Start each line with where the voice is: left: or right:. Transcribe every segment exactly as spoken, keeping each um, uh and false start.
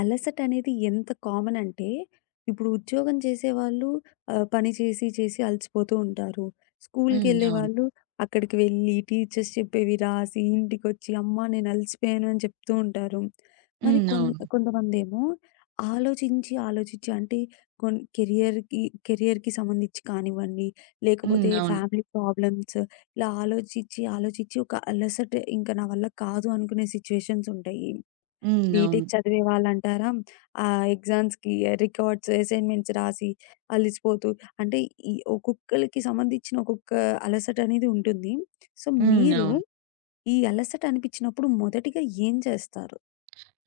left: అలసటనేది ఎంత కామన్ అంటే, ఇప్పుడు ఉద్యోగం చేసేవాళ్ళు ఆహ్, పని చేసి, చేసి అలసిపోతూ ఉంటారు.
right: హ్మ్. అవును.
left: స్కూల్‌కెళ్ళేవాళ్ళు అక్కడికి వెళ్ళి, టీచర్స్ చెప్పేవి రాసి, ఇంటికొచ్చి "అమ్మా! నేను అలసిపోయాను" అని చెప్తూ ఉంటారు. మరి
right: హ్మ్.
left: కొన్
right: అవును.
left: కొంతమందేమో ఆలోచించి, ఆలోచించి అంటే కొన్ కెరియర్‌కి కెరియర్‌కి సంబంధించి కానివ్వండి,
right: హ్మ్.
left: లేకపోతే
right: అవును.
left: ఫ్యామిలీ ప్రాబ్లమ్స్, ఇలా ఆలోచించి, ఆలోచించి ఒక అలసట ఇంక నా వల్ల కాదు అనుకునే సిట్యుయేషన్స్ ఉంటాయి.
right: హ్మ్. అవును.
left: బీటెక్ చదివే వాళ్ళంటారా, ఆ ఎగ్జామ్స్‌కి రికార్డ్స్, అసైన్‌మెంట్స్ రాసి అలిసిపోతూ అంటే ఈ ఒక్కొక్కళ్ళకి సంబంధించిన ఒక్కొక్క అలసట అనేది ఉంటుంది. సో,
right: హ్మ్.
left: మీరు
right: అవును.
left: ఈ అలసట అనిపించినప్పుడు మొదటిగా ఏం చేస్తారు?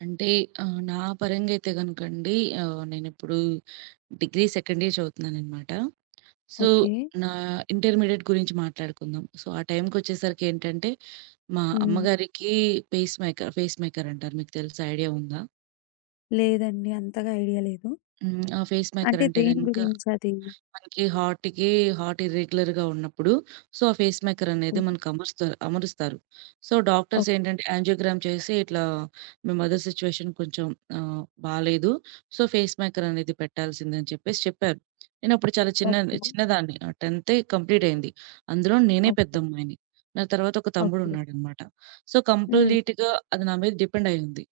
right: అంటే ఆహ్, నా పరంగా అయితే గనుకండి. ఆహ్, నేనిప్పుడు డిగ్రీ సెకండ్ ఇయర్ చదువుతున్నాననమాట. So,
left: okay.
right: నా ఇంటర్మీడియేట్ గురించి మాట్లాడుకుందాం. సో, ఆ టైంకొచ్చేసరికి ఏంటంటే, మా
left: హ్మ్.
right: అమ్మగారికి పేస్ మేకర్, పేస్ మేకర్ అంటారు. మీకు తెలుసా? ఐడియా ఉందా?
left: లేదండి. అంతగా ఐడియా లేదు.
right: హ్మ్. ఆ పేస్ మేకర్
left: అంటే
right: అంటే
left: దేని
right: గనుక
left: గురించది?
right: మనకి హార్ట్‌కి హార్ట్ ఇర్రెగ్యులర్‌గా ఉన్నప్పుడు, సో, ఆ ఫేస్ మేకర్ అనేది
left: ఓకే.
right: మనకు అమరుస్తారు అమరుస్తారు. సో, డాక్టర్స్
left: ఓక్
right: ఏంటంటే యాంజియోగ్రామ్ చేసి ఇట్లా మీ మదర్ సిట్యుయేషన్ కొంచెం ఆహ్, బాలేదు. సో, ఫేస్ మేకర్ అనేది పెట్టాల్సిందని చెప్పేసి చెప్పారు. నేనప్పుడు చాలా చిన్న
left: ఓకే.
right: చిన్నదాన్ని. ఆహ్, 10థ్ కంప్లీట్ అయింది. అందులో నేనే
left: ఓకే.
right: పెద్దమ్మాయిని. నా తర్వాత ఒక
left: ఓకే.
right: తమ్ముడున్నాడనమాట. సో,
left: హ్మ్.
right: కంప్లీట్‌గా అది నా మీద డిపెండ్ అయ్యుంది.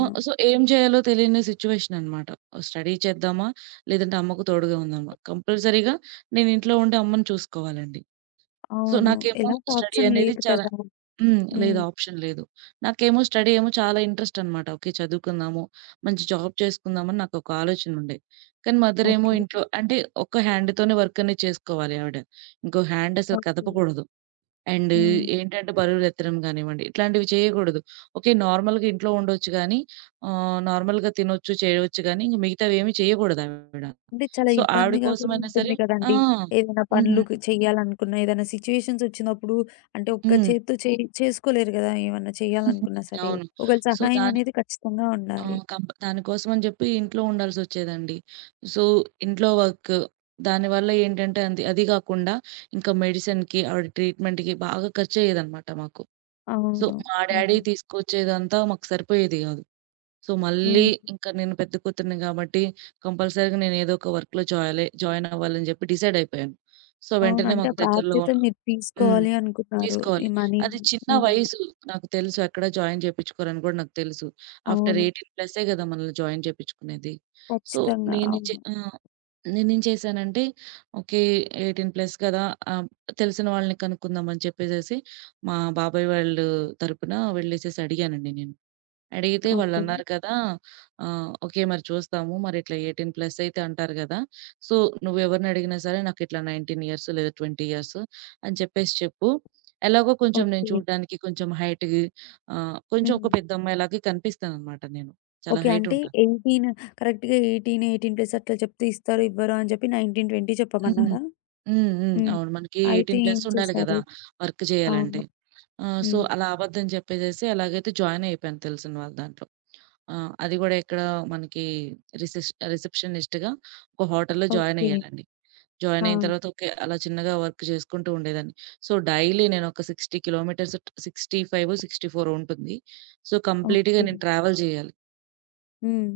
right: ఆ! సో, ఏం చేయాలో తెలియని సిట్యుయేషన్ అనమాట. స్టడీ చేద్దామా? లేదంటే అమ్మకు తోడుగా ఉందామా? కంపల్సరీగా నేను ఇంట్లో ఉండి అమ్మని చూసుకోవాలండి. సో,
left: అవును.
right: నాకేమో
left: ఎలాంటి
right: స్టడీ
left: ఆప్షన్
right: అనేది
left: లేదు
right: చాలా.
left: కదా!
right: హ్మ్. లేదు.
left: హ్మ్.
right: ఆప్షన్ లేదు. నాకేమో స్టడీ ఏమో చాలా ఇంట్రెస్ట్ అనమాట. ఓకే. చదువుకుందాము, మంచి జాబ్ చేసుకుందామని నాకొక ఆలోచన ఉండే. కానీ మదర్ ఏమో
left: ఓకే.
right: ఇంట్లో అంటే, ఒక్క హ్యాండ్‌తోనే వర్క్ అనేది చేసుకోవాలి ఆవిడ. ఇంకో హ్యాండ్ అసలు
left: ఓకే.
right: కదపకూడదు. అండ్
left: హ్మ్.
right: ఏంటంటే బరువులెత్తడం గానివ్వండి, ఇట్లాంటివి చేయకూడదు. ఓకే. నార్మల్‌గా ఇంట్లో ఉండొచ్చు గానీ, ఆహ్, నార్మల్‌గా తినొచ్చు, చేయొచ్చు గానీ, ఇంక మిగతావేమి చేయకూడదావిడ.
left: అంటే చాలా
right: సో, ఆవిడ
left: ఇబ్బందిగా కూడా
right: కోసమైనా
left: ఉంటుంది
right: సరే. ఆ!
left: కదండీ! ఏదైనా పనులు
right: హ్మ్.
left: క్ చేయాలనుకున్నా, ఏదైనా సిట్యుయేషన్స్ వచ్చినప్పుడు అంటే ఒక్క
right: హ్మ్.
left: చేత్తో చేయి చేసుకోలేరు గదా! ఏమన్నా చేయాలనుకున్నా సరే.
right: అవును.
left: ఒకళ్ళ
right: సో,
left: సహాయం
right: దాని
left: అనేది ఖచ్చితంగా ఉండాలి.
right: ఆహ్, కంప దానికోసమని జెప్పి ఇంట్లో ఉండాల్సొచ్చేదండి. సో, ఇంట్లో వర్క్ దానివల్ల ఏంటంటే అంది అది గాకుండా ఇంకా మెడిసిన్‌కి, ఆవిడ ట్రీట్‌మెంట్‌కి బాగా ఖర్చయ్యేదనమాట మాకు. సో,
left: అవును.
right: మా డ్యాడీ
left: హ్మ్.
right: తీసుకొచ్చేదంతా మాకు సరిపోయేది గాదు. సో, మళ్ళీ
left: హ్మ్.
right: ఇంకా నేను పెద్ద కూతురిని గాబట్టి, కంపల్సరీగా నేనేదో ఒక వర్క్‌లో జాయిలే జాయిన్ అవ్వాలని జెప్పి డిసైడ్ అయిపోయాను. సో,
left: అవును.
right: వెంటనే
left: అంటే
right: మాకు
left: ఆ
right: దగ్గరలో.
left: బాధ్యత మీరు
right: హ్మ్.
left: తీసుకోవాలి అనుకున్నారు. ఈ
right: తీసుకోవాలి.
left: మనీ.
right: అది చిన్న
left: హ్మ్.
right: వయసు నాకు తెలుసు. ఎక్కడ జాయిన్ చేపిచ్చుకోరని గూడా నాకు తెలుసు. ఆఫ్టర్
left: అవును.
right: పద్దెనిమిది ప్లస్సే గదా! మనల్ని జాయిన్ చేపిచ్చుకునేది. సో,
left: ఖచ్చితంగా.
right: నేను చే
left: అవును.
right: ఆ! నేనేం చేశానంటే, ఓకే. పద్దెనిమిది ప్లస్ కదా! ఆహ్, తెలిసిన వాళ్ళని కనుక్కుందామని చెప్పేసేసి, మా బాబాయ్ వాళ్ళు తరపున వెళ్ళేసేసి అడిగానండి నేను. అడిగితే
left: ఓకే.
right: వాళ్ళన్నారు కదా! ఆహ్, "ఓకే. మరి చూస్తాము. మరిట్లా పద్దెనిమిది ప్లస్ అయితే అంటారు గదా! సో, నువ్వెవరిని అడిగినా సరే నాకిట్లా పంతొమ్మిది ఇయర్స్ లేదా ఇరవై ఇయర్స్ అని చెప్పేసి చెప్పు. ఎలాగో కొంచెం నేను
left: ఓకే.
right: చూడడానికి కొంచెం హైట్‌గి ఆహ్, కొంచెం ఒక
left: హ్మ్.
right: పెద్ద అమ్మాయిలాగా కనిపిస్తాననమాట నేను. చాలా
left: ఓకే.
right: హైట్
left: అంటే
right: ఉంటా."
left: పద్దెనిమిది, కరెక్ట్‌గా పద్దెనిమిది, పద్దెనిమిది ప్లస్ అట్లా చెప్తే ఇస్తారో, ఇవ్వరో అని చెప్పి పంతొమ్మిది, ఇరవై
right: హ్మ్.
left: చెప్పమన్నారా?
right: హ్మ్. హ్మ్.
left: హ్మ్.
right: అవును. మనకి
left: అయితే
right: పద్దెనిమిది
left: ఏం
right: ప్లస్ ఉండాలి గదా!
left: చేశారు?
right: వర్క్ చేయాలంటే.
left: అవును.
right: ఆ! సో,
left: హ్మ్.
right: అలా అబద్ధం చెప్పేసేసి ఎలాగైతే జాయిన్ అయిపోయాను తెలిసిన వాళ్ళ దాంట్లో. ఆహ్, అది గూడా ఎక్కడ మనకి రిసెష్ రిసెప్షనిస్ట్‌గా ఒక హోటల్‌లో జాయిన్
left: ఓకే.
right: అయ్యానండి.
left: ఆ!
right: జాయిన్ అయిన తర్వాత ఓకే. అలా చిన్నగా వర్క్ చేసుకుంటూ ఉండేదాన్ని. సో, డైలీ నేను ఒక అరవై కిలోమీటర్స్ ట్ అరవై ఐదు, అరవై నాలుగు ఉంటుంది. సో, కంప్లీట్‌గా
left: ఓకే.
right: నేను ట్రావెల్ జేయాలి.
left: హ్మ్.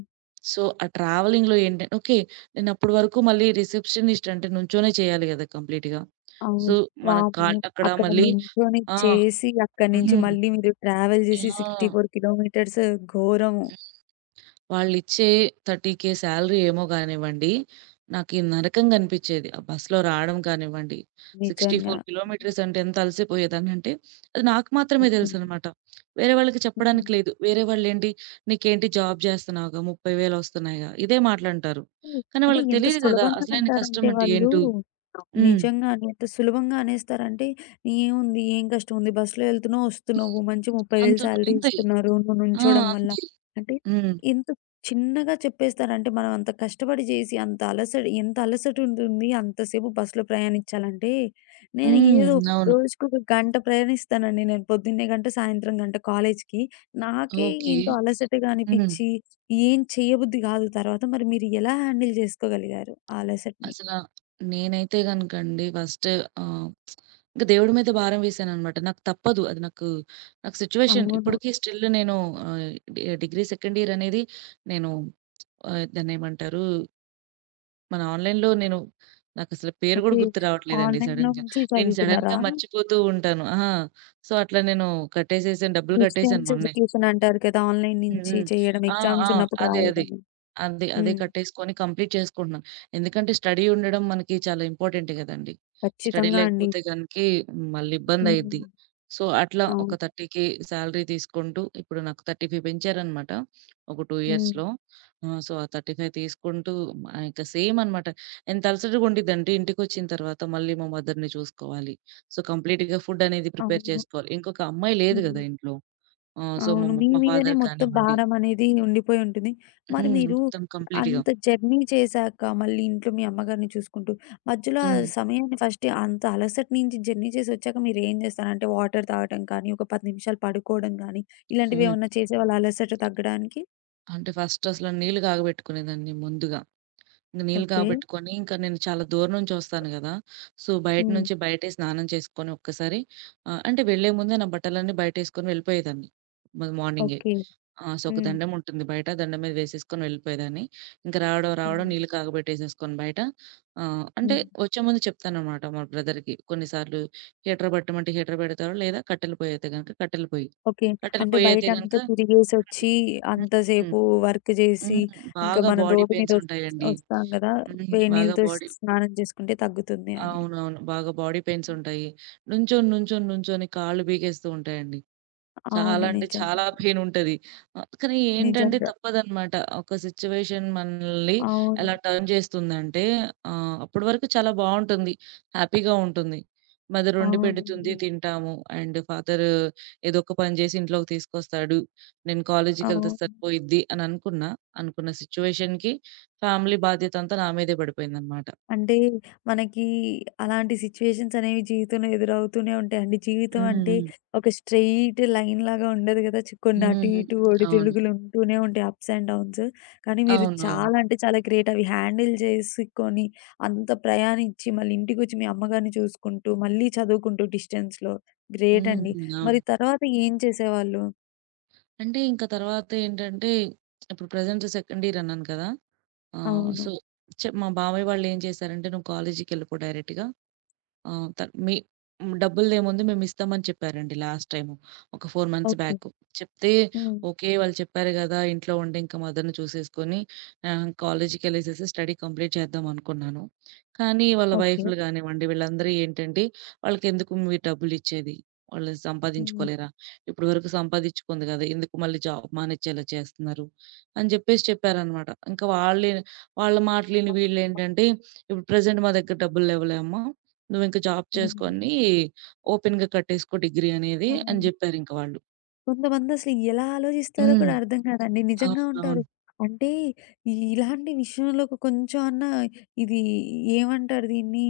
right: సో, ఆ ట్రావెలింగ్‌లో ఏంటం ఓకే. నేను అప్పటి వరకు మళ్ళీ రిసెప్షనిస్ట్ అంటే నుంచొనే చేయాలి గదా! కంప్లీట్‌గా. సో,
left: అవును.
right: మన
left: వామ్మో!
right: కాల్ అక్కడ
left: అక్కడ
right: మళ్ళీ
left: నుంచొని
right: ఆ!
left: చేసి అక్కడి నుంచి
right: హ్మ్.
left: మళ్ళీ మీరు ట్రావెల్ చేసి
right: ఆ!
left: అరవై నాలుగు కిలోమీటర్స్. ఘోరము.
right: వాళ్ళిచ్చే ముప్పై వేలు సాలరీ ఏమో గానివ్వండి, నాకీ నరకంగా అనిపిచ్చేది. ఆ బస్‌లో రావడం కానివ్వండి,
left: నిజంగా.
right: అరవై నాలుగు కిలోమీటర్స్ అంటే ఎంత అలసిపోయేదాన్నంటే, అది నాకు మాత్రమే
left: హ్మ్.
right: తెలుసనమాట. వేరే వాళ్ళకి చెప్పడానికి
left: హ్మ్.
right: లేదు. వేరే వాళ్ళేంటి, "నీకేంటి జాబ్ జేస్తున్నావుగా, ముప్పై వేలు ఒస్తున్నాయిగా" ఇదే మాటలంటారు.
left: హ్మ్.
right: కానీ
left: అంటే
right: వాళ్ళకి
left: ఎంత
right: తెలీదు గదా!
left: సులభంగా
right: అసలైన కష్టం
left: అంటారంటే
right: అంటే
left: వాళ్ళు,
right: ఏంటో. హ్మ్.
left: నిజంగానే ఎంత సులభంగా అనేస్తారంటే, "ఏముంది? ఏం కష్టం ఉంది? బస్‌లో ఎళ్తున్నావు, వస్తున్నావు. మంచిగా ముప్పై వేలు
right: అంతున్
left: సాలరీ
right: అంతే.
left: ఇస్తున్నారు. నువ్వు
right: ఆ!
left: నుంచోడం వల్ల."
right: అంతే.
left: అంటే
right: హ్మ్.
left: ఎంత చిన్నగా చెప్పేస్తారంటే, మనం అంత కష్టపడి చేసి, అంత అలసట, ఎంత అలసట ఉంటుంది అంతసేపు బస్‌లో ప్రయాణించాలంటే, నేను ఏదో
right: హ్మ్. అవును.
left: రోజుకొక గంట ప్రయాణిస్తానండి నేను. పొద్దున్నే గంట, సాయంత్రం గంట కాలేజ్‌కి. నాకే
right: ఓకే.
left: ఎంతో అలసటగా
right: హ్మ్.
left: అనిపిచ్చి ఏం చేయబుద్ధి గాదు తర్వాత. మరి మీరు ఎలా హ్యాండిల్ జేసుకోగలిగారు ఆ అలసటని?
right: అసల నేనైతే గనకండి ఫస్ట్. ఆహ్ ఇంక దేవుడి మీద భారం వేశాననమాట. నాకు తప్పదు. అది నాకు, నాకు సిట్యుయేషన్
left: అవును.
right: ఇప్పటికి స్టిల్ నేను. ఆహ్, డి డిగ్రీ సెకండ్ ఇయర్ అనేది నేను, ఆహ్, దాన్నేమంటారు, మన ఆన్‌లైన్‌లో నేను. నాకసలు పేరు
left: ఓకే.
right: గూడా గుర్తు రావట్లేదండి
left: ఆన్‌లైన్‌లో
right: సడెన్‌గా.
left: నుంచి
right: నేను
left: చదువుకున్నారా?
right: సడెన్‌గా మర్చిపోతూ ఉంటాను. ఆ! సో, అట్లా నేను కట్టేసేసాను. డబ్బులు కట్టేసాను
left: డిస్టెన్స్
right: మొన్నే.
left: ఎడ్యుకేషన్ అంటారు కదా! ఆన్‌లైన్
right: హ్మ్.
left: నుంచి
right: హ్మ్.
left: చేయడం,
right: ఆ! ఆ!
left: ఎగ్జామ్స్ ఉన్నప్పుడు
right: అదే. అదే.
left: రాయడం.
right: అదే. అదే
left: హ్మ్.
right: కట్టేసుకొని కంప్లీట్ చేసుకుంటున్నాను. ఎందుకంటే స్టడీ ఉండడం మనకి చాలా ఇంపార్టెంటే గదండీ. స్టడీ
left: ఖచ్చితంగా అండి.
right: లేకపోతే గనకి మళ్ళీ ఇబ్బందయిద్ది.
left: హ్మ్.
right: సో, అట్లా ఒక
left: అవును.
right: ముప్పై వేలు శాలరీ తీసుకుంటూ ఇప్పుడు నాకు ముప్పై ఐదు పెంచారనమాట. ఒక రెండు
left: హ్మ్.
right: ఇయర్స్‌లో. ఆహ్, సో, ఆ ముప్పై ఐదు తీసుకుంటూ, ఆహ్, ఇంక సేమ్ అనమాట. ఎంత అలసటగా ఉండిద్దంటే ఇంటికొచ్చిన తర్వాత మళ్ళీ మా మదర్‌ని చూసుకోవాలి. సో, కంప్లీట్‌గా ఫుడ్ అనేది ప్రిపేర్
left: అవును.
right: చేసుకోవాలి. ఇంకొక అమ్మాయి లేదు
left: హ్మ్.
right: గదా ఇంట్లో. ఆ! సో, మా
left: అవును.
right: మ
left: మీ
right: మా
left: మీదనే
right: ఫాదర్
left: మొత్తం
right: కానివ్వండి.
left: భారం అనేది ఉండిపోయి ఉంటుంది. మరి
right: హ్మ్.
left: మీరు
right: మొత్తం కంప్లీట్‌గా.
left: అంత జర్నీ చేశాక, మళ్ళీ ఇంట్లో మీ అమ్మగారిని చూసుకుంటూ, మధ్యలో ఆ
right: హ్మ్.
left: సమయాన్ని ఫస్ట్ అంత అలసట నుంచి జర్నీ చేసొచ్చాక మీరేం చేస్తారు? అంటే వాటర్ తాగటం కానీ, ఒక పది నిమిషాలు పడుకోవడం గానీ, ఇలాంటివి
right: హ్మ్.
left: ఏమన్నా చేసేవాళ్ళా అలసట తగ్గడానికి?
right: అంటే ఫస్ట్ అసలు నీళ్ళు కాగబెట్టుకునేదాన్ని ముందుగా. ఇంక నీళ్ళు
left: ఓకే.
right: కాగబెట్టుకొని ఇంకా నేను చాలా దూరం నుంచి వస్తాను గదా! సో, బయట
left: హ్మ్.
right: నుంచి బయటే స్నానం చేసుకొని ఒక్కసారి, ఆహ్, అంటే వెళ్ళే ముందే నా బట్టలన్నీ బయటేసుకొని వెళ్ళిపోయేదాన్ని. మరి మార్నింగే.
left: ఓకే.
right: ఆ! సో, ఒక
left: హ్మ్.
right: దండం ఉంటుంది బయట. దండం మీద వేసేసుకొని వెళ్ళిపోయేదాన్ని. ఇంక రావడం రావడం
left: హ్మ్.
right: నీళ్ళు కాగబెట్టేసేసుకొని బయట, ఆహ్, అంటే
left: హ్మ్.
right: వచ్చే ముందు చెప్తానన్నమాట మా బ్రదర్‌కి. కొన్నిసార్లు హీటర్ పెట్టమంటే హీటర్ పెడతాడు. లేదా కట్టెలు పొయ్యి అయితే గనుక కట్టెలు పొయ్యి.
left: ఓకే.
right: కట్టెలు
left: అంటే
right: పొయ్యి అయితే గనుక
left: బయటంతా తిరిగేసొచ్చి,
right: హ్మ్.
left: అంతసేపు వర్క్
right: హ్మ్.
left: జేసి, ఇంకా
right: బాగా
left: మనం
right: బాడీ
left: రోడ్డు మీద
right: పెయిన్స్
left: ఒస్
right: ఉంటాయండి.
left: ఒస్తాం గదా!
right: హ్మ్.
left: వేడి
right: బాగా
left: నీళ్ళతో స్
right: బాడీ
left: స్నానం చేసుకుంటే తగ్గుతుంది అని.
right: అవునవును. బాగా బాడీ పెయిన్స్ ఉంటాయి. నుంచొని, నుంచొని, నుంచొని కాళ్ళు బీగేస్తూ ఉంటాయండి.
left: అవును.
right: చాలా అంటే
left: నిజం.
right: చాలా పెయినుంటది. ఆహ్, కానీ ఏంటంటే
left: నిజంగా.
right: తప్పదనమాట. ఒక సిట్యుయేషన్ మనల్ని
left: అవును.
right: ఎలా టర్న్ చేస్తుందంటే, ఆహ్, అప్పటి వరకు చాలా బావుంటుంది. హ్యాపీగా ఉంటుంది. మదర్ వండి పెడుతుంది
left: అవునండి.
right: తింటాము. అండ్ ఫాదర్ ఏదో ఒక పని చేసి ఇంట్లోకి తీసుకొస్తాడు. నేను కాలేజీకెళ్తే
left: అవును.
right: సరిపోయిద్ది అని అనుకున్నా. అనుకున్న సిట్యుయేషన్‌కి ఫ్యామిలీ బాధ్యత అంతా నా మీదే పడిపోయిందనమాట.
left: అంటే మనకి అలాంటి సిట్యుయేషన్స్ అనేవి జీవితంలో ఎదురవుతూనే ఉంటాయండి. జీవితం
right: హ్మ్.
left: అంటే
right: హ్మ్.
left: ఒక స్ట్రెయిట్ లైన్ లాగా ఉండదు కదా! చ్ కొన్ని
right: హ్మ్.
left: అటు
right: హ్మ్.
left: ఇటు
right: అవును.
left: ఒడిదుడుకులు ఉంటూనే ఉంటాయి. Ups and downs. కానీ మీరు
right: అవునవును.
left: చాలా అంటే చాలా గ్రేట్. అవి హ్యాండిల్ చేసుకొని అంత ప్రయాణించి మళ్ళీ ఇంటికొచ్చి మీ అమ్మగారిని చూసుకుంటూ, మళ్ళీ చదువుకుంటూ డిస్టెన్స్‌లో, గ్రేట్
right: హ్మ్.
left: అండి.
right: హ్మ్. అవును.
left: మరి తర్వాత ఏం చేసేవాళ్ళు?
right: అంటే ఇంక తర్వాతేంటంటే, ఇప్పుడు ప్రెజెంట్ సెకండ్ ఇయర్ అన్నాను కదా! ఆహ్,
left: అవును.
right: సో, చె మా బాబాయ్ వాళ్ళేం చేశారంటే, "నువ్వు కాలేజీకెళ్ళిపో డైరెక్ట్‌గా. ఆ! త మీ హ్మ్. డబ్బులదేముంది మేమిస్తామని చెప్పారండి లాస్ట్ టైము. ఒక నాలుగు మంత్స్
left: ఓకే.
right: బ్యాక్. చెప్తే
left: హ్మ్.
right: ఓకే. వాళ్ళు చెప్పారు గదా! ఇంట్లో ఉండి ఇంక మదర్‌ని చూసేసుకొని, ఆహ్, కాలేజ్‌కెళ్ళేసేసి స్టడీ కంప్లీట్ చేద్దాం అనుకున్నాను. కానీ వాళ్ళ
left: ఓకే.
right: వైఫ్‌లు గానివ్వండి వీళ్ళందరూ ఏంటంటే వాళ్ళకెందుకు మీరు డబ్బులిచ్చేది? వాళ్ళు
left: హ్మ్.
right: సంపాదించుకోలేరా? ఇప్పటి వరకు సంపాదించుకుంది గదా! ఎందుకు మళ్ళీ జాబ్ మానిచ్చేలా చేస్తున్నారు? అని జెప్పేసి చెప్పారనమాట. ఇంకా వాళ్ళే వాళ్ళ మాటలిని వీళ్ళేంటంటే ఇప్పుడు ప్రెజెంట్ మా దగ్గర డబ్బులు లేవులే అమ్మా! నువ్వింక జాబ్
left: హ్మ్.
right: చేసుకొని ఓపెన్‌గా కట్టేసుకో డిగ్రీ అనేది అని
left: అవును.
right: జెప్పారింక వాళ్ళు.
left: కొంతమందసలు ఎలా ఆలోచిస్తారో
right: హ్మ్.
left: కూడా అర్థం కాదండి. నిజంగా ఉంటారు.
right: అవునవును.
left: అంటే ఈ ఇలాంటి విషయంలో ఒక కొంచెం అన్నా ఇది, ఏమంటారు దీన్ని?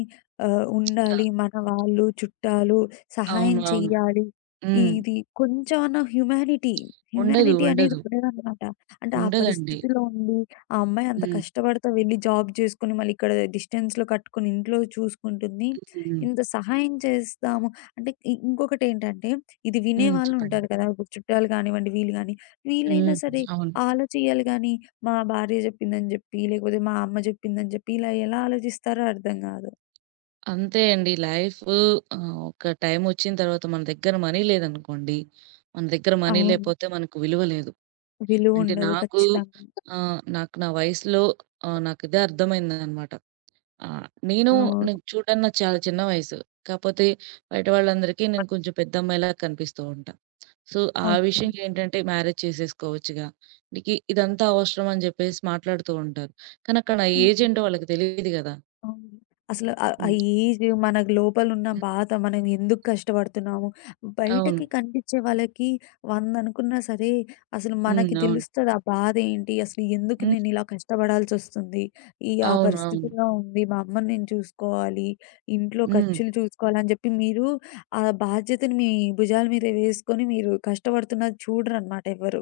left: ఆహ్,
right: అ
left: ఉండాలి. మన వాళ్ళు, చుట్టాలు సహాయం
right: అవును. అవును.
left: చెయ్యాలి.
right: హ్మ్.
left: ఇది కొంచెం అన్నా హ్యుమానిటీ,
right: ఉండదు.
left: హ్యుమానిటీ అనేది
right: ఉండదు.
left: ఉండదనమాట. అంటే ఆ
right: ఉండదండి.
left: పరిస్థితిలో ఉండి, ఆ అమ్మాయి అంత
right: హ్మ్.
left: కష్టపడతా వెళ్లి జాబ్ చేసుకొని, మళ్ళీ ఇక్కడ డిస్టెన్స్‌లో కట్టుకొని ఇంట్లో చూసుకుంటుంది.
right: హ్మ్.
left: ఇంత సహాయం చేస్తాము. అంటే ఇ ఇంకొకటేంటంటే, ఇది
right: హ్మ్. చెప్పండి.
left: వినేవాళ్ళుంటారు కదా! ఇప్పుడు చుట్టాలు గానివ్వండి, వీళ్ళు గాని, వీళ్ళైనా
right: హ్మ్.
left: సరే
right: అవును.
left: ఆలోచియాలి గానీ, మా భార్య జెప్పిందని జెప్పి, లేకపోతే మా అమ్మ జెప్పిందని జెప్పి, ఇలా ఎలా ఆలోచిస్తారో అర్థం గాదు.
right: అంతే అండి. లైఫ్, ఆహ్, ఒక టైమొచ్చిన తర్వాత మన దగ్గర మనీ లేదనుకోండి, మన దగ్గర మనీ
left: అవును.
right: లేపోతే మనకు విలువ లేదు. అంటే
left: విలువుండదు
right: నాకు
left: ఖచ్చితంగా.
right: ఆహ్, నాకు నా వయసులో, ఆహ్, నాకిదే అర్థమైందనమాట. ఆ! నేను,
left: అవును.
right: నాకు చూడ్డానికి నాకు చాలా చిన్న వయసు. కాపోతే బయట వాళ్ళందరికీ నేను కొంచెం పెద్దమ్మాయిలా కనిపిస్తూ ఉంటా. సో, ఆ
left: ఓకే.
right: విషయం ఏంటంటే మ్యారేజ్ చేసేసుకోవచ్చుగా. నీకి ఇదంతా అవసరం అని జెప్పేసి మాట్లాడుతూ ఉంటారు. కానీ అక్కడ నా ఏజ్
left: హ్మ్.
right: ఏంటో వాళ్ళకి తెలీదు గదా!
left: అవును. అసలు ఆహ్, ఆ
right: హ్మ్.
left: ఏజ్, మన లోపలున్న
right: హ్మ్.
left: బాధ, మనం ఎందుకు కష్టపడుతున్నాము?
right: అవును.
left: బయటకి కనిపించే వాళ్ళకి వంద అనుకున్నా సరే, అసలు మనకి
right: హ్మ్. అవును.
left: తెలుస్తది ఆ బాధేంటి? అసలు ఎందుకు
right: హ్మ్.
left: నేనిలా కష్టపడాల్సొస్తుంది? ఈ ఆ
right: అవును. అవును.
left: పరిస్థితిలో ఉంది. మా అమ్మని నేను చూసుకోవాలి. ఇంట్లో
right: హ్మ్.
left: ఖర్చులు చూసుకోవాలి అని చెప్పి మీరు ఆ బాధ్యతని మీ భుజాల మీద వేసుకొని మీరు కష్టపడుతున్నది చూడరనమాట ఎవ్వరు.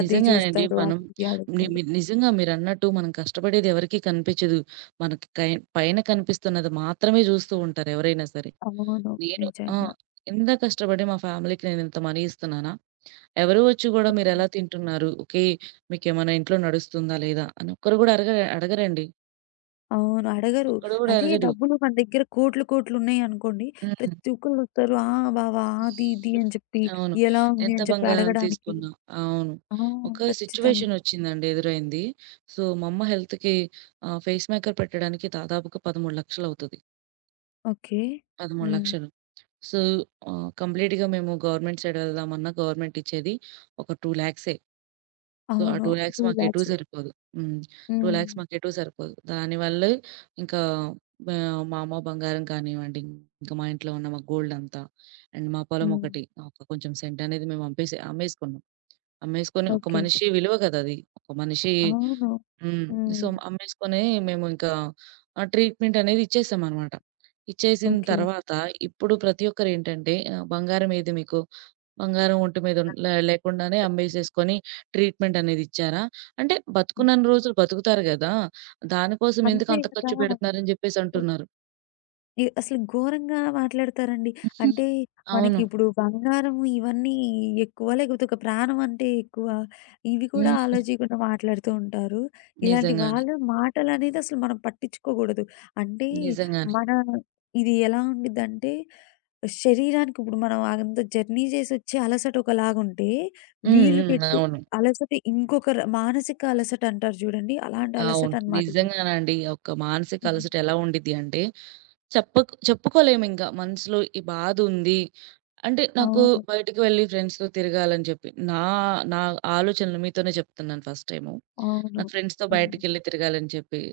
left: అది
right: నిజంగానండి.
left: చూస్తారు.
right: మనం
left: అది ఇది
right: ని
left: అడుగుతారు.
right: మి నిజంగా మీరన్నట్టు మనం కష్టపడేది ఎవరికీ కనిపించదు. మనకి కై పైన కనిపిస్తున్నది మాత్రమే జూస్తూ ఉంటారు ఎవరైనా సరే.
left: అవును.
right: నేను. ఆ!
left: నిజంగా.
right: ఇంత కష్టపడి మా ఫ్యామిలీకి నేనింత మనీ ఇస్తున్నానా? ఎవరు వచ్చి గూడా మీరెలా తింటున్నారు? ఓకే. మీకేమైనా ఇంట్లో నడుస్తుందా? లేదా? అని ఒక్కరు గూడా అడగ అడగరండి.
left: అవును. అడగరు.
right: ఒక్కడు గూడా
left: అదే
right: అడగడు.
left: డబ్బులు మన దగ్గర కోట్లు కోట్లున్నాయనుకోండి.
right: హ్మ్.
left: ప్రతి ఒక్కళ్ళొస్తారు. "ఆ! బావ, అది ఇది" అని చెప్పి,
right: అవును.
left: ఎలా ఉంది
right: ఎంత
left: అని చెప్పి
right: బంగారం
left: అడగడానికి.
right: తీసుకున్నా. అవును.
left: ఆ!
right: ఒక
left: ఖచ్చితంగా.
right: సిట్యుయేషన్ వచ్చిందండి ఎదురైంది. సో, మా అమ్మ హెల్త్‌కి, ఆహ్, ఫేస్ మేకర్ పెట్టడానికి దాదాపుగా పదమూడు,లక్షలు అవుతది.
left: ఓకే. హ్మ్.
right: పదమూడు,లక్షలు. సో, ఆహ్, కంప్లీట్‌గా మేము గవర్నమెంట్ సైడ్ వెళ్దామన్నా గవర్నమెంట్ ఇచ్చేది ఒక రెండు,00,000ఏ. సో, ఆ
left: అవును.
right: రెండు,లక్షలు మాకెటూ
left: రెండు లక్షలు.
right: సరిపోదు. హ్మ్.
left: హ్మ్.
right: రెండు,లక్షలు మాకెటూ సరిపోదు. దానివల్లే ఇంకా మా మా అమ్మ బంగారం కానివ్వండి, ఇంకా మా ఇంట్లో ఉన్న మా గోల్డ్ అంతా, అండ్ మా పొలం
left: హ్మ్.
right: ఒకటి ఒక కొంచెం సెంట్ అనేది మేము అమ్మేసి అమ్మేసుకున్నాం. అమ్మేసుకొని ఒక
left: ఓకే.
right: మనిషి విలువ కదా! అది. ఒక మనిషి.
left: అవును.
right: హ్మ్.
left: హ్మ్.
right: సో, అమ్మేసుకొని మేము ఇంకా ఆ ట్రీట్‌మెంట్ అనేది ఇచ్చేసామనమాట. ఇచ్చేసిన
left: ఓకే.
right: తర్వాత ఇప్పుడు ప్రతి ఒక్కరేంటంటే, ఆహ్, "బంగారం ఏది మీకు?" బంగారం ఒంటి మీద ఉన్ లే లేకుండానే అమ్మేసేసుకొని ట్రీట్‌మెంట్ అనేది ఇచ్చారా? అంటే
left: హ్మ్.
right: బతుకున్నన్ని రోజులు బతుకుతారు గదా! దానికోసం ఎందుకు
left: అంతే
right: అంత ఖర్చు
left: కదా!
right: పెడుతున్నారని జెప్పేసి అంటున్నారు.
left: ఇ అసలు ఘోరంగా మాట్లాడతారండి.
right: హ్మ్.
left: అంటే
right: అవును.
left: మనకిప్పుడు బంగారం ఇవన్నీ ఎక్కువ, లేకపోతే ఒక ప్రాణం అంటే ఎక్కువ. ఇవి కూడా
right: హ్మ్.
left: ఆలోచియకుండా మాట్లాడుతూ ఉంటారు. ఇలాంటి
right: నిజంగానే.
left: వాళ్ళ మాటలనేది అసలు మనం పట్టించుకోకూడదు. అంటే
right: నిజంగానే.
left: మన ఇది ఎలా ఉండిద్దంటే, శరీరానికి ఇప్పుడు మనం అంత జర్నీ చేసొచ్చే అలసట ఒకలాగుంటే,
right: హ్మ్.
left: వీళ్ళు
right: హ్మ్.
left: పెట్టే
right: అవును.
left: అలసట ఇంకొక ర మానసిక అలసట అంటారు చూడండి. అలాంటి అలసట
right: అవును.
left: అనమాట ఇది.
right: నిజంగానండి. ఒక మానసిక
left: హ్మ్.
right: అలసట ఎలా ఉండిద్ది అంటే, చెప్పకు చెప్పుకోలేమింక మనసులో ఈ బాధ ఉంది అంటే, నాకు
left: అవును.
right: బయటికి వెళ్లి ఫ్రెండ్స్‌తో తిరగాలని చెప్పి, నా నా ఆలోచనలు మీతోనే చెప్తున్నాను ఫస్ట్ టైము.
left: అవును.
right: నాకు ఫ్రెండ్స్‌తో
left: హ్మ్.
right: బయటికెళ్ళి తిరగాలని చెప్పి.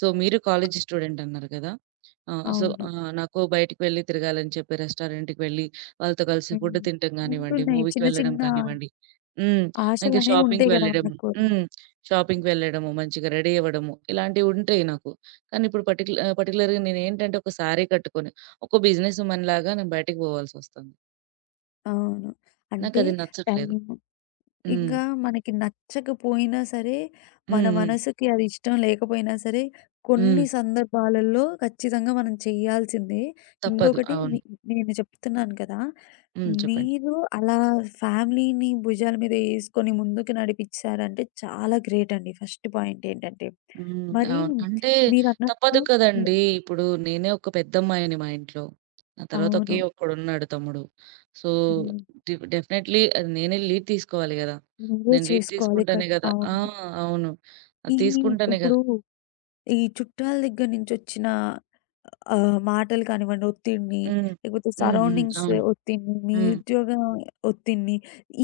right: సో, మీరు కాలేజీ స్టూడెంట్ అన్నారు కదా! ఆహ్, సో,
left: అవును.
right: ఆహ్, నాకు బయటికి వెళ్లి తిరగాలని చెప్పి రెస్టారెంట్‌కి వెళ్లి వాళ్ళతో కలిసి ఫుడ్
left: హ్మ్.
right: తినటం కానివ్వండి,
left: ఉంటున్నాయి.
right: మూవీకి
left: చిన్న
right: వెళ్ళడం
left: చిన్న
right: కానివ్వండి. హ్మ్. ఇంకా
left: ఆశలనేవి
right: షాపింగ్‌కి
left: ఉంటాయి గదా!
right: వెళ్ళడం.
left: మనకు.
right: హ్మ్. షాపింగ్‌కి వెళ్ళడము, మంచిగా రెడీ అవ్వడము ఇలాంటివి ఉంటాయి నాకు. కానీ ఇప్పుడు పర్టిక్యుల ఆహ్, పర్టిక్యులర్‌గా నేనేంటంటే ఒక శారీ కట్టుకొని, ఒక బిజినెస్ ఉమెన్‌లాగా నేను బయటికి పోవాల్సొస్తుంది.
left: అవును. అంటే
right: నాకది నచ్చట్లేదు.
left: టైము,
right: హ్మ్.
left: ఇంకా మనకి నచ్చకపోయినా సరే, మన
right: హ్మ్. హ్మ్.
left: మనసుకి అది ఇష్టం లేకపోయినా సరే, కొన్ని
right: హ్మ్.
left: సందర్భాలలో ఖచ్చితంగా మనం చేయాల్సిందే.
right: తప్పదు.
left: ఇంకొకటి
right: అవును.
left: నే నేను చెప్తున్నాను కదా!
right: హ్మ్. చెప్పండి.
left: మీరు అలా ఫ్యామిలీని భుజాల మీద యేసుకొని ముందుకు నడిపిచ్చారంటే చాలా గ్రేట్ అండి. ఫస్ట్ పాయింట్ ఏంటంటే.
right: హ్మ్.
left: మరి
right: అవును. అంటే
left: మీరన్నట్టు.
right: తప్పదు
left: హ్మ్.
right: కదండీ! ఇప్పుడు నేనే ఒక పెద్దమ్మాయిని మా ఇంట్లో. నా తర్వాత
left: అవును.
right: ఒకే ఒక్కడున్నాడు తమ్ముడు. సో,
left: హ్మ్.
right: డి డెఫినైట్‌లీ అది నేనే లీడ్ తీసుకోవాలి గదా!
left: నువ్వే
right: నేను లీడ్
left: చేసుకోవాలి.
right: తీసుకుంటేనే
left: కట్
right: గదా. ఆ!
left: అవును.
right: అవును. అది
left: ఈ
right: తీసుకుంటేనే
left: ఇప్పుడు
right: గదా.
left: ఈ చుట్టాల దగ్గర నుంచొచ్చిన ఆహ్, మాటలు కానివ్వండి, ఒత్తిడిని,
right: హ్మ్.
left: లేకపోతే
right: హ్మ్. హ్మ్.
left: సరౌండింగ్స్
right: అవును.
left: ఒత్తిడిని, మీ
right: హ్మ్.
left: ఉద్యోగ ఒత్తిడిని,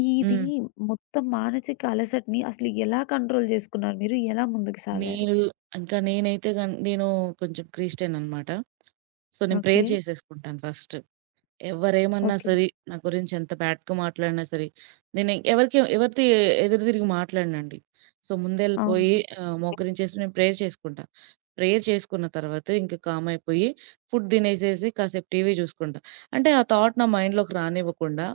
left: ఇది
right: హ్మ్.
left: మొత్తం మానసిక అలసటని అసలు ఎలా కంట్రోల్ చేసుకున్నారు మీరు? ఎలా ముందుకు సాగారు?
right: నేను, ఇంకా నేనైతే గన్ నేను కొంచెం క్రిస్టియన్ అనమాట. సో, నేను
left: ఓకే.
right: ప్రేయర్ చేసేసుకుంటాను ఫస్ట్. ఎవ్వరేమన్నా
left: ఓకే.
right: సరే, నా గురించి ఎంత బ్యాడ్‌గా మాట్లాడినా సరే, నేను ఎవరికి ఎవరితో ఎదురు తిరిగి మాట్లాడనండి. సో, ముందెళ్ళిపోయి,
left: అవును.
right: ఆహ్, మోకరించేసి నేను ప్రేయర్ చేసుకుంటా. ప్రేయర్ చేసుకున్న తర్వాత ఇంక కామ్ అయిపోయి ఫుడ్ తినేసేసి కాసేపు టీవీ చూసుకుంటా. అంటే ఆ థాట్ నా మైండ్‌లోకి రానివ్వకుండా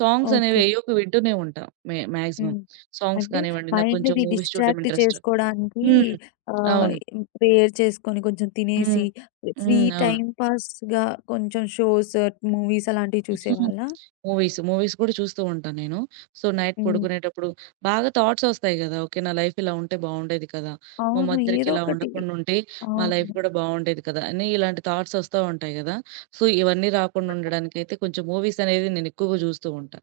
right: సాంగ్స్ అనేవి
left: ఓకే.
right: ఏయో ఒకటి వింటూనే ఉంటా మ్యా మాక్సిమం.
left: హ్మ్.
right: సాంగ్స్
left: అంటే
right: కానివ్వండి, నాకు కొంచెం
left: మైండ్‌ని
right: మూవీస్ చూడడం
left: డిస్ట్రాక్ట్
right: ఇంట్రెస్ట్.
left: చేసుకోడానికి
right: హ్మ్.
left: ఆహ్,
right: అవును.
left: ప్రేయర్ చేసుకొని కొంచెం
right: హ్మ్.
left: తినేసి ఫ్రీ
right: హ్మ్. అవును.
left: టైమ్ పాస్‌గా కొంచెం షోస్, మూవీస్ అలాంటివి
right: హ్మ్.
left: చూసేవాళ్ళా?
right: మూవీస్. మూవీస్ కూడా చూస్తూ ఉంటాను నేను. సో, నైట్
left: హ్మ్.
right: పడుకునేటప్పుడు బాగా థాట్స్ ఒస్తాయి గదా! ఓకే. నా లైఫ్ ఇలా ఉంటే బావుండేది కదా! మా
left: అవును.
right: మదర్‌కి
left: ఏదో
right: ఇలా
left: ఒకటి.
right: ఉండకుండా ఉంటే మా లైఫ్
left: అవును.
right: కూడా బావుండేది కదా! అని ఇలాంటి థాట్స్ ఒస్తా ఉంటాయి గదా! సో, ఇవన్నీ రాకుండా ఉండడానికైతే కొంచెం మూవీస్ అనేది నేను ఎక్కువగా జూస్తూ ఉంటా.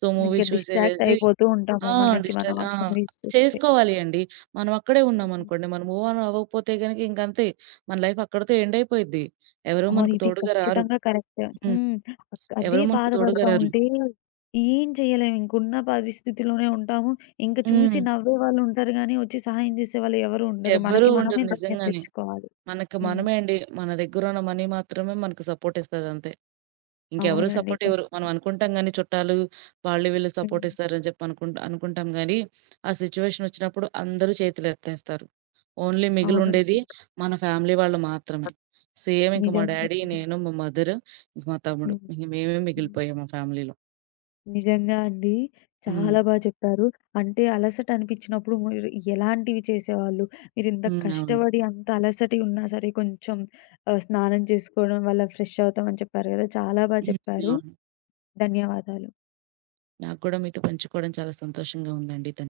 right: సో,
left: ఇంక
right: మూవీస్
left: డిస్ట్రాక్ట్
right: చూసేసేసి.
left: అయిపోతూ ఉంటాము
right: ఆ!
left: మనకి మనం
right: డిస్ట్రాక్ట్.
left: ఆ
right: ఆ!
left: మూవీస్ చూస్తే.
right: చేసుకోవాలి అండి. మనం అక్కడే ఉన్నామనుకోండి, మనం మూవ్ ఆన్ అవ్వకపోతే గనక ఇంకంతే. మన లైఫ్ అక్కడితో ఎండ్ అయిపోయిద్ది. ఎవరు
left: అవును.
right: మనకు
left: ఇది
right: తోడుగా రారు.
left: ఖచ్చితంగా కరెక్ట్.
right: హ్మ్.
left: హ్మ్. అక్ అదే
right: ఎవరు మనకు తోడుగా
left: బాధపడతా
right: రారు.
left: ఉంటే ఏం చేయలేము. ఇంకున్న పరిస్థితిలోనే ఉంటాము. ఇంక చూసి
right: హ్మ్.
left: నవ్వేవాళ్ళు ఉంటారు గానీ, వచ్చి సహాయం చేసేవాళ్ళు ఎవరు ఉండరు.
right: ఎవ్వరూ
left: మనకి మనమే
right: ఉండరు
left: ధైర్యం
right: నిజంగానే.
left: తెచ్చుకోవాలి.
right: మనకి
left: హ్మ్.
right: మనమే అండి. మన దగ్గరున్న మనీ మాత్రమే మనకు సపోర్ట్ ఇస్తది అంతే. ఇంకెవరు
left: అవునండి.
right: సపోర్ట్ ఇవ్వరు. మనం
left: ఖచ్చితంగా.
right: అనుకుంటాం గానీ చుట్టాలు వాళ్ళు వీళ్ళు
left: హ్మ్.
right: సపోర్ట్ ఇస్తారని చెప్పి అనుకుం అనుకుంటాం గానీ, ఆ సిచ్యువేషన్ వచ్చినప్పుడు అందరూ చేతులెత్తేస్తారు. ఓన్లీ
left: అవునండి.
right: మిగిలుండేది మన ఫ్యామిలీ వాళ్ళు మాత్రమే. సేమ్ ఇంక మా
left: నిజంగా
right: డ్యాడీ,
left: అండి.
right: నేను, మా మదర్, ఇంక మా తమ్ముడు.
left: హ్మ్.
right: ఇంక మేమే
left: హ్మ్.
right: మిగిలిపోయాం మా ఫ్యామిలీలో.
left: నిజంగా అండి.
right: హ్మ్.
left: చాలా బా చెప్పారు. అంటే అలసట అనిపించినప్పుడు మీరు ఎలాంటివి చేసేవాళ్ళు? మీరింత
right: హ్మ్. అవును.
left: కష్టపడి అంత అలసటి ఉన్నా సరే కొంచెం ఆహ్, స్నానం చేసుకోవడం వల్ల ఫ్రెష్ అవుతామని చెప్పారు కదా! చాలా బా
right: హ్మ్.
left: చెప్పారు.
right: అవును.
left: ధన్యవాదాలు.
right: నాకు కూడా మీతో పంచుకోవడం చాలా సంతోషంగా ఉందండి. ధన్